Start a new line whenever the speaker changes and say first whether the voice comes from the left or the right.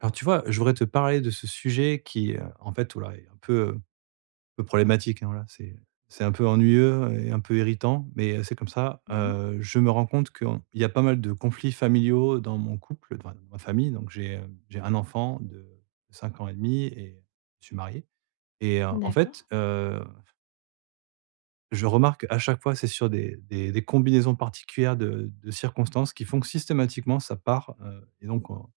right: Alors, tu vois? Je voudrais te parler de ce sujet qui, heu, en fait, voilà, est un peu, heu, peu problématique, hein, voilà. C'est c'est un peu ennuyeux, et un peu irritant, mais heu, c'est comme ça.
left: Mmh mh.
right: Heu, je me rends compte que en il y a pas mal de conflits familiaux dans mon couple, d enfin dans ma famille, donc j'ai, hem, j'ai un enfant de 5 ans et demi, et je suis marié, et heu, en
left: D'accord.
right: fait, heu je remarque, à chaque fois, c'est sur des des des combinaisons particulières de de circonstances, qui font que, systématiquement, ça part, heu, et donc on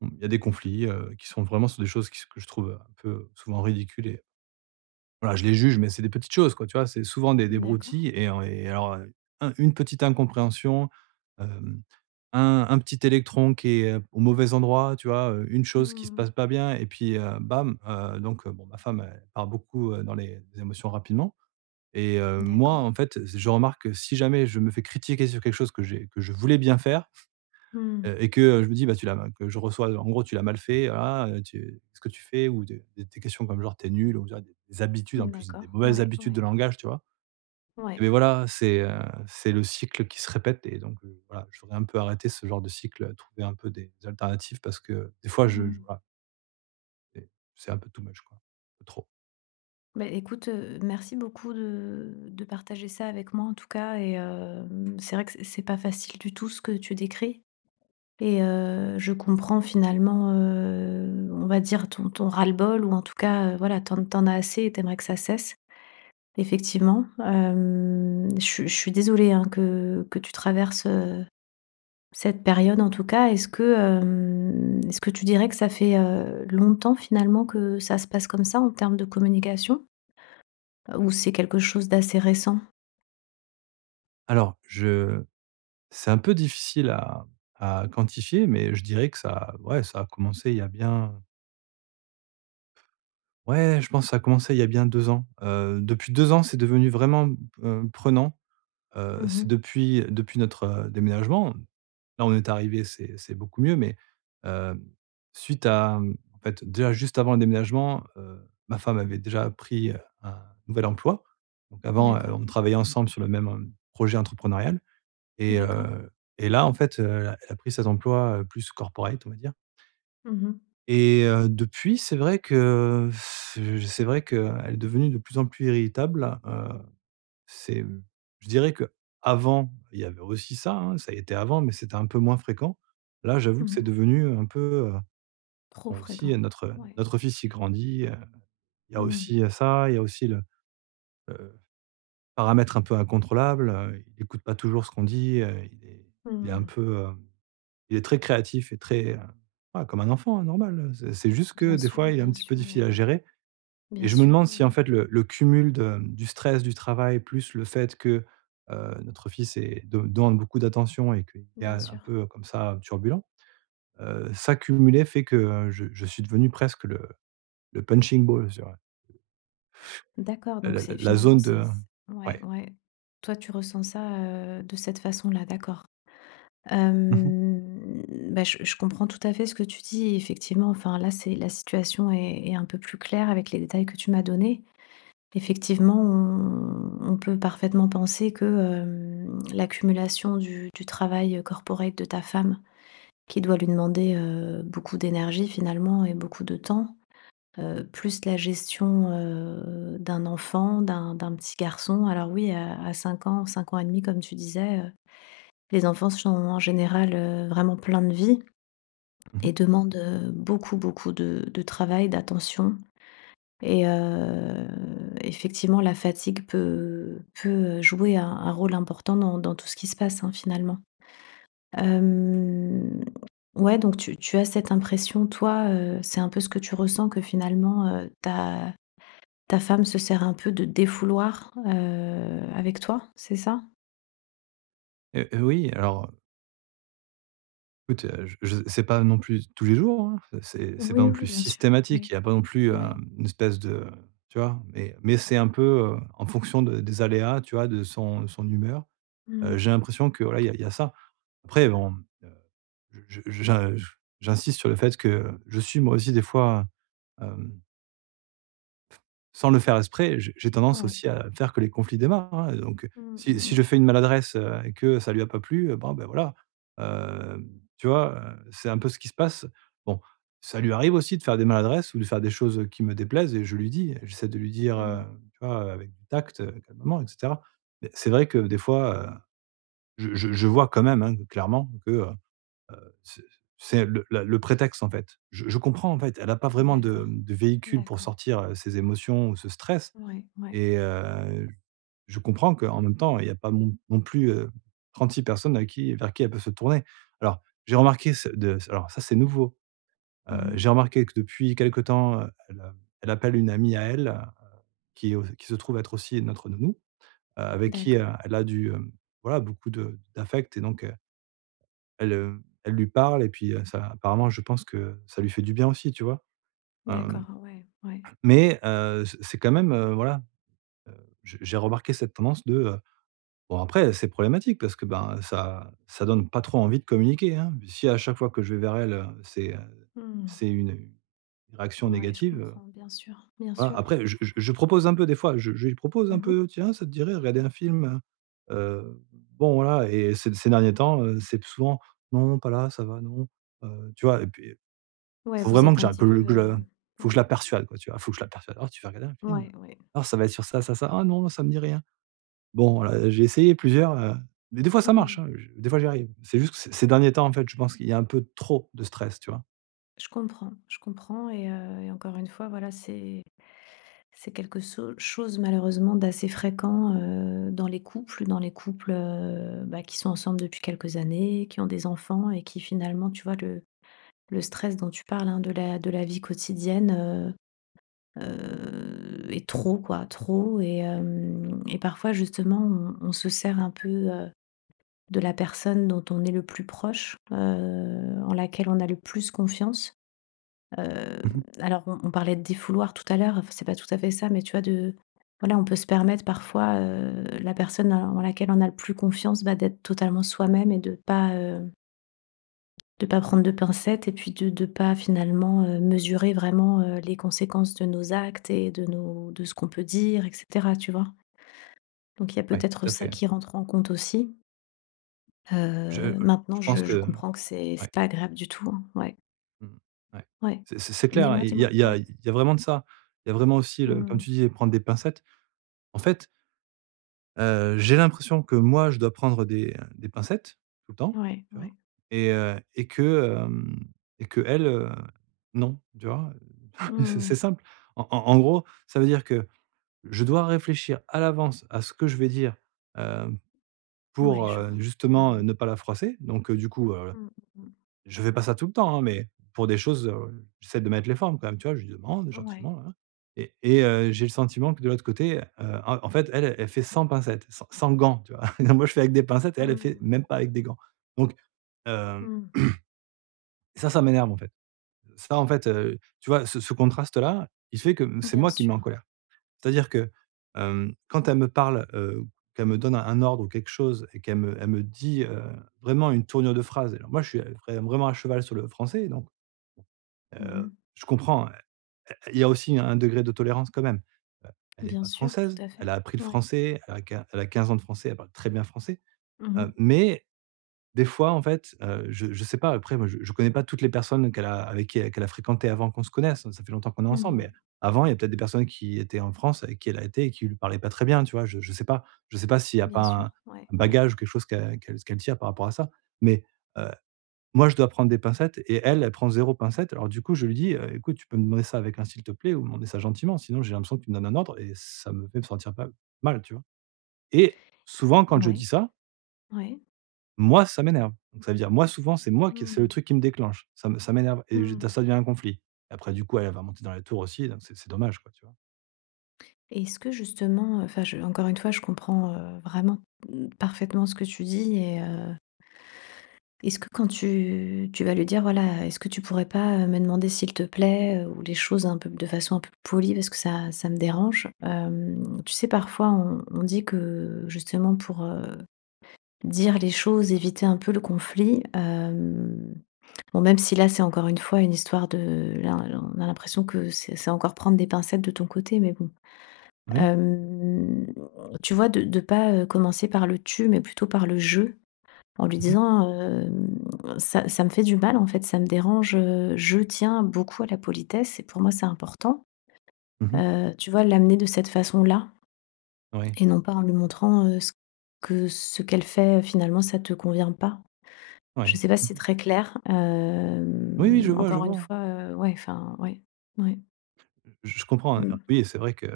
right: on il y a des conflits, heu, qui sont vraiment sur des choses qui se que je trouve un peu, heu souvent ridicule et voilà je les juge mais c'est des petites choses quoi, tu vois? C'est souvent des des
left: D'accord.
right: broutilles et en et alors, heu, un une petite incompréhension, hem, un un petit électron qui est au mauvais endroit, tu vois? Heu, une chose qui se passe
left: Mmh.
right: pas bien et puis, heu, bam, heu, donc heu, bon ma femme elle part beaucoup, heu, dans les émotions rapidement. Et heu, moi
left: D'accord.
right: en fait z je remarque que si jamais je me fais critiquer sur quelque chose que j'ai que je voulais bien faire,
left: Mmh.
right: heu, et que, heu, je me dis: «bah tu l'as» que je reçois, heu en gros tu l'as mal fait. Ah, heu, tu ce que tu fais ou de des questions comme genre tu es nul on dirait des des habitudes en plus, des
left: D'accord.
right: mauvaises
left: Ouais,
right: habitudes de
left: ouais.
right: langage, tu vois?
left: Ouais.
right: Et beh voilà, c'est, heu, c'est le cycle qui se répète et donc heu, voilà je voudrais un peu arrêter ce genre de cycle. Trouver un peu des alternatives parce que des fois je je
left: Mmh.
right: voilà et c'est un peu, too much, quoi, trop.
left: Beh, écoute, heu, merci beaucoup de de partager ça avec moi en tout cas et hem, c'est vrai que c'est c'est pas facile du tout ce que tu décris. Et heu, je comprends finalement, heu, on va dire ton ton ras-le-bol ou en tout cas, heu, voilà tu en tu en as assez et tu aimerais que ça cesse, effectivement. Hem, je suis je suis désolée hein, que que tu traverses, heu, cette période en tout cas. Est-ce que, hem, est-ce que tu dirais que ça fait, heu, longtemps finalement que ça se passe comme ça en termes de communication? Heu, ou c'est quelque chose d'assez récent?
right: Alors je c'est un peu difficile à à quantifier mais je dirais que ça ouais ça a commencé il y a bien ouais je pense ça a commencé il y a bien 2 ans. Heu, depuis 2 ans c'est devenu vraiment, mmh, heu, prenant, heu,
left: Mmh
right: c'est
left: mh.
right: depuis depuis notre déménagement. Là on est arrivés, c'est c'est beaucoup mieux mais hem, suite à mmh en fait, déjà juste avant le déménagement, heu, ma femme avait déjà pris un nouvel emploi. Donc avant, heu,
left: D'accord.
right: on travaillait ensemble sur le même, heu, projet entrepreneurial. Et
left: D'accord.
right: heu, et là en fait, heu, elle a elle a pris cet emploi, heu, plus corporate on va dire
left: Mmh mh.
right: et heu, depuis, c'est vrai que heu heu, c'est vrai qu'elle est devenue de plus en plus irritable, heu, c'est, mmh, je dirais qu'avant, il y avait aussi ça hein, ça y était avant, mais c'était un peu moins fréquent. Là, j'avoue
left: Mmh
right: que c'est
left: mh.
right: devenu, heu, un peu, heu,
left: Trop
right: bon aussi il y
left: fréquent.
right: a notre
left: Ouais.
right: notre fils il grandit, heu, il y a
left: Mmh mh.
right: aussi, heu, ça, il y a aussi le, heu, paramètre un peu incontrôlable, heu, il écoute pas toujours ce qu'on dit, heu, il est
left: Mmh
right: il est un
left: mh.
right: peu, heu, il est très créatif et très, heu, bah, comme un enfant hein, normal, heu, c'est c'est juste que
left: Bien
right: des fois
left: sûr,
right: il est un
left: bien
right: petit peu
left: sûr
right: difficile à
left: mais
right: gérer. Et
left: bien
right: je me
left: sûr.
right: demande
left: Ouais,
right: si en
left: ouais.
right: fait le le cumul de, mmh, du stress du travail plus le fait que, heu, notre fils est de demande beaucoup d'attention et qu'il est
left: Bien
right: un
left: sûr.
right: peu, heu, comme ça, heu, turbulent, heu, ça cumulé fait que, heu, je je suis devenu presque le le punching balls, tu vois?
left: D'accord
right: Heu,
left: donc
right: la la
left: c'est
right: la
left: finalement
right: zone
left: c'est
right: de
left: c ouais,
right: ouais.
left: ouais. Toi tu ressens ça, heu, de cette façon-là, d'accord.
right: Mmh mh.
left: Hem, bah, je je comprends tout à fait ce que tu dis, et effectivement enfin là c'est la situation est est un peu plus claire avec les détails que tu m'as donnés. Effectivement on on peut parfaitement penser que, hem, l'accumulation du du travail corporate de ta femme, qui doit lui demander, heu, beaucoup d'énergie finalement et beaucoup de temps, heu, plus la gestion, heu, d'un enfant d'un d'un petit garçon alors oui à à 5 ans, 5 ans et demi comme tu disais, heu, les enfants sont en général, heu, vraiment plein de vie.
right: Mmh
left: Et
right: mh.
left: demandent, heu, beaucoup beaucoup de de travail, d'attention et heu, effectivement la fatigue peut, heu, peut, heu, jouer un un rôle important dans dans tout ce qui se passe hein finalement. Hem, ouais donc tu tu as cette impression toi, heu, c'est un peu ce que tu ressens que finalement, heu, ta ta femme se sert un peu de défouloir, heu, avec toi, c'est ça?
right: Heu heu, oui alors heu écoute je j c'est pas non plus tous les jours, hein, c'est c'est pas
left: Oui, oui,
right: non
left: oui,
right: plus
left: bien sûr,
right: systématique,
left: oui,
right: il y a pas non plus un
left: oui.
right: une espèce de tu vois? Mais mais c'est un peu, heu, en fonction de des aléas, tu vois? De son de son humeur.
left: Mmh
right: Heu,
left: mh.
right: j'ai l'impression que voilà il y a il y a ça. Après bon, heu, je je je j'insiste sur le fait que je suis moi aussi des fois heu, hem sans le faire exprès, heu, j'ai j'ai tendance
left: Oui.
right: aussi à faire que les conflits démarrent hein. Et donc heu,
left: Mmh,
right: si
left: mmh
right: si
left: mh.
right: je fais une maladresse, heu, et que ça lui a pas plu, heu, bon ben voilà, hem, tu vois? Heu, c'est un peu ce qui se passe. Bon, ça lui arrive aussi de faire des maladresses ou de faire des choses, heu, qui me déplaisent et je lui dis. J'essaie de lui dire,
left: Mmh
right: heu,
left: mh.
right: tu vois? Hem, avec du tact, heu, calmement et cetera. Mais c'est vrai que des fois, heu, je je je vois quand même, hein, clairement que, heu heu, c'est c'est le la le prétexte en fait. Je je comprends en fait. Elle a pas vraiment de,
left: D'accord,
right: mmh, de véhicule pour
left: d'accord.
right: sortir, heu, ces émotions ou ce stress,
left: Ouais, ouais.
right: et heu, je comprends qu'en même temps, il y a pas non non plus, heu, 36 personnes avec qui vers qui elle peut se tourner. Alors j'ai remarqué ce de s alors ça c'est nouveau.
left: Mmh
right: Heu,
left: mh.
right: j'ai remarqué que depuis quelque temps, heu, elle, heu, elle appelle une amie à elle, heu, qui au qui se trouve être aussi notre nounou, heu, avec qui, heu,
left: D'accord.
right: elle a du hem, voilà beaucoup de d'affect et donc heu elle, heu, elle lui parle et puis, heu, ça apparemment je pense que ça lui fait du bien aussi tu vois? Hem,
left: D'accord. Ouais, ouais.
right: mais heu, c'est c'est quand même, heu, voilà, heu, je j'ai remarqué cette tendance de, heu, bon après, heu, c'est problématique, parce que ben ça ça donne pas trop envie de communiquer hein. Puis si à chaque fois que je vais vers elle, heu, c'est, heu,
left: Mmh.
right: c'est une réaction
left: Ouais je
right: négative, heu,
left: comprends. Bien sûr, bien
right: voilà
left: sûr.
right: après, je je je propose un peu des fois, je je lui propose un
left: Mmh mh.
right: peu: «Tiens, ça te dirait à regarder un film, heu?», heu, bon voilà et ces ces derniers temps, heu, c'est plus souvent: «Non pas là, ça va non», heu, tu vois? Et puis,
left: Ouais
right: faut
left: vous
right: vraiment
left: êtes
right: que
left: un
right: je la
left: petit peu,
right: que que je
left: heu,
right: la faut je
left: ouais.
right: la persuade quoi, tu vois? Faut que je la persuade: «Alors tu veux regarder un film?
left: Ouais, ouais.
right: Alors ça va être sur ça, ça, ça, "ah non ça me dit rien"». Bon, heu, j'ai essayé plusieurs, heu, mais des fois ça marche
left: Mmh.
right: hein, je des fois j'y arrive. C'est juste que ces ces derniers temps en fait, je pense qu'il y a un peu trop de stress tu vois?
left: Je comprends je comprends et, heu, et encore une fois voilà c'est c'est quelque so chose malheureusement d'assez fréquent, heu, dans les couples dans les couples, heu, bah, qui sont ensemble depuis quelques années, qui ont des enfants et qui finalement tu vois? Le le stress dont tu parles hein, de la de la vie quotidienne, heu, heu, est trop quoi. Trop et hem, et parfois justement on on se sert un peu, heu, de la personne dont on est le plus proche, heu, en laquelle on a le plus confiance, heu,
right: Mmh mh.
left: alors on on parlait de défouloir tout à l'heure, f c'est pas tout à fait ça mais tu vois? De voilà on peut se permettre parfois, heu, la personne en laquelle on a le plus confiance bah d'être totalement soi-même et de pas, heu de pas prendre de pincettes et puis de de pas finalement, heu, mesurer vraiment, heu, les conséquences de nos actes et de nos de ce qu'on peut dire et cetera, tu vois? Donc il y a
right: Ouais
left: peut-être
right: tout à
left: ça
right: fait.
left: qui rentre en compte aussi
right: Je, heu,
left: heu, maintenant
right: je
left: je
right: pense
left: je
right: que,
left: comprends que c'est c'est
right: ouais.
left: pas agréable du tout hein, ouais.
right: Mmh, ouais,
left: Ouais,
right: c'est c'est c'est clair, hein.
left: dis-moi,
right: Il y
left: dis-moi,
right: a il y a
left: ouais.
right: il y a vraiment de ça. Il y a vraiment aussi le, comme
left: Mmh.
right: tu disais, prendre des pincettes. En fait heu, j'ai l'impression que moi je dois prendre des, heu, des pincettes tout le temps,
left: Ouais,
right: tu vois?
left: ouais.
right: Et heu, et que, hem, et qu'elle, heu, non, tu vois?
left: Mmh
right: Heu, c'est c'est
left: mh.
right: simple. En en en gros, ça veut dire que, je dois réfléchir à l'avance à ce que je vais dire, heu,
left: Ouais
right: pour,
left: je
right: heu,
left: vois, mmh
right: justement, heu,
left: mh.
right: ne pas la froisser, donc du coup, heu,
left: Mmh mmh.
right: je fais pas ça tout le temps hein, mais pour des choses, heu, j'essaie de mettre les formes quand même tu vois? Je lui demande
left: Ouais.
right: gentiment nin nin, et et heu, j'ai le sentiment que de l'autre côté, heu, en en fait, elle elle fait sans pincettes, sans sans gants, tu vois?? Alors moi je fais avec des pincettes et elle elle fait
left: Mmh.
right: même pas avec des gants. Donc hem
left: Mmh.
right: et ça, ça m'énerve en fait. Ça en fait, heu, tu vois? Ce ce contraste-là, il fait que c'est
left: Bien
right: moi qui me mets en
left: sûr.
right: colère. C'est-à-dire que, hem, quand elle me parle, heu, qu'elle me donne un ordre ou quelque chose et qu'elle me elle me dit, heu, vraiment une tournure de phrase, alors moi je suis, heu, vrai vraiment à cheval sur le français et donc,
left: Mmh mh.
right: heu, je comprends hein, heu, il y a aussi un degré de tolérance quand même. Heu, elle est
left: Bien
right: pas
left: sûr tout
right: française,
left: à
right: elle
left: fait,
right: a appris le
left: ouais.
right: français, elle a quin elle à 15 ans de français, elle parle très bien français,
left: Mmh
right: heu,
left: mh.
right: mais des fois en fait, heu je je sais pas après moi je je connais pas toutes les personnes qu'elle a avec qui qu'elle a fréquentées avant qu'on se connaisse, ça fait longtemps qu'on est
left: Mmh
right: ensemble. Mais
left: mh.
right: avant, il y a peut-être des personnes qui étaient en France avec qui, elle a été et qui lui parlaient pas très bien, tu vois? Je je sais pas je sais pas s'il y a pas
left: Bien
right: un
left: sûr, ouais,
right: un
left: ouais.
right: bagage ou quelque chose qu'elle qu'elle ce qu'elle tient par rapport à ça, mais heu, moi, je dois prendre des pincettes et elle, elle prend 0 pincettes alors du coup je lui dis: «Heu écoute, tu peux me demander ça avec un, s'il te plaît ou demander ça gentiment sinon j'ai l'impression que tu me donnes un ordre et ça me fait me sentir, pas, mal, tu vois?» et
left: Et
right: souvent quand je dis
left: ouais,
right: ça
left: ouais.
right: Moi ça m'énerve, donc ça veut dire, moi souvent c'est moi qui c'est le
left: Mmh.
right: truc qui me déclenche. Ça me ça m'énerve, et je
left: Mmh.
right: ça devient un conflit. Après, du coup, elle va monter dans les tours aussi, donc c'est c'est dommage quoi, tu vois?
left: Et est-ce que, justement, heu, enfin, je encore une fois, je comprends, heu, vraiment, mmh, parfaitement ce que tu dis et heu est-ce que quand tu tu vas lui dire: «Voilà est-ce que tu pourrais pas me demander s'il te plaît, heu, ou les choses un peu de façon un peu polie parce que ça ça me dérange». Hem, tu sais parfois on on dit que justement pour, heu, dire les choses, éviter un peu le conflit, hem bon même si là c'est encore une fois une histoire de là là, on a l'impression que c'est c'est encore prendre des pincettes de ton côté, mais bon.
right: Oui.
left: Hem, tu vois de de pas, heu, commencer par le «tu» mais plutôt par le «je», en lui
right: Mmh mh.
left: disant, hem: «ça ça me fait du mal en fait, ça me dérange, heu, je tiens beaucoup à la politesse et pour moi c'est important».
right: Mmh mh.
left: Heu, tu vois l'amener de cette façon-là?
right: Ouais.
left: Et non pas en lui montrant, heu, ce que ce qu'elle fait finalement ça te convient pas. Je
right: Ouais.
left: sais pas si
right: Mmh
left: c'est
right: mh.
left: très clair,
right: Oui, oui,
left: hem,
right: je vois, je
left: encore une
right: vois, hein.
left: fois ouais enfin, ouais, ouais.
right: Je je comprends, hein,
left: Mmh.
right: oui et c'est vrai que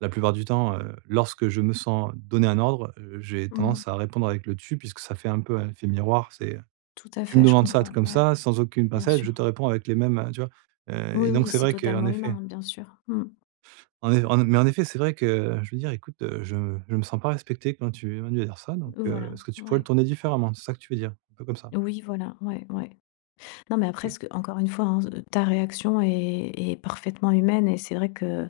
right: la plupart du temps, heu, lorsque je me sens donné un ordre, heu, j'ai
left: Mmh
right: tendance
left: mh.
right: à répondre avec le «tu» puisque ça fait un peu un effet miroir. C'est
left: Tout à
right: tu me
left: fait, je
right: demandes ça
left: comprends,
right: truc comme
left: ouais.
right: ça, sans aucune
left: Bien
right: pincette, je
left: sûr.
right: te réponds avec les mêmes heu, tu vois? Heu, et
left: Oui,
right: donc
left: oui,
right: c'est
left: c'est
right: vrai qu'en
left: totalement
right: effet
left: humain, bien sûr. Mmh.
right: En ef en é mais en effet c'est vrai que, je veux dire: «écoute, heu, je je me sens pas respecté quand tu es venu à dire ça donc heu,
left: Voilà.
right: est-ce que tu pourrais le
left: Ouais.
right: tourner différemment», c'est ça que tu veux dire? Un peu comme ça.
left: Oui voilà. Ouais ouais. Non mais après ce
right: OK.
left: que encore une fois hein s heu, ta réaction est est parfaitement humaine et c'est vrai que, heu,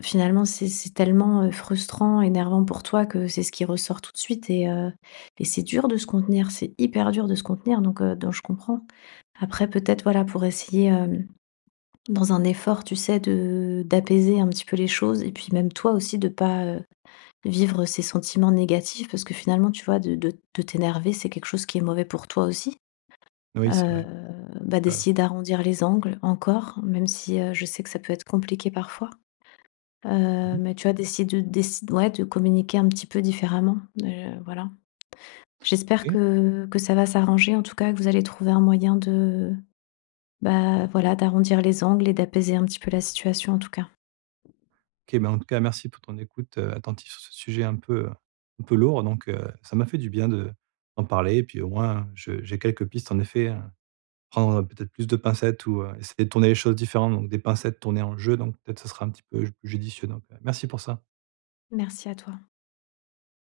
left: finalement c'est c'est tellement, heu, frustrant, énervant pour toi, que c'est ce qui ressort tout de suite et heu, et c'est dur de se contenir, c'est hyper dur de se contenir donc heu, donc je comprends. Après peut-être voilà pour essayer, hem, dans un effort tu sais de d'apaiser un petit peu les choses, et puis même toi aussi de pas, heu, vivre ces sentiments négatifs, parce que finalement tu vois? De de de t'énerver c'est quelque chose qui est mauvais pour toi aussi.
right: Oui, c'est
left: Heu,
right: vrai.
left: bah
right: Tu as raison.
left: d'essayer d'arrondir les angles encore, même si, heu, je sais que ça peut être compliqué parfois.
right: Mmh
left: Heu,
right: mh.
left: mais tu as décid heu, décid ouais de communiquer un petit peu différemment, heu, voilà. J'espère
right: OK.
left: que que ça va s'arranger en tout cas, que vous allez trouver un moyen de bah, voilà d'arrondir les angles et d'apaiser un petit peu la situation en tout cas.
right: OK, ben en tout cas merci pour ton écoute, heu, attentive sur ce sujet un peu, heu, un peu lourd, donc heu, ça m'a fait du bien de d'en parler, et puis au moins je j'ai quelques pistes en effet hein. Prendre, heu, peut-être plus de pincettes ou heu, essayer de tourner les choses différemment donc des pincettes tournées en «je» donc peut-être ça sera un petit peu j judicieux, donc heu, merci pour ça.
left: Merci à toi.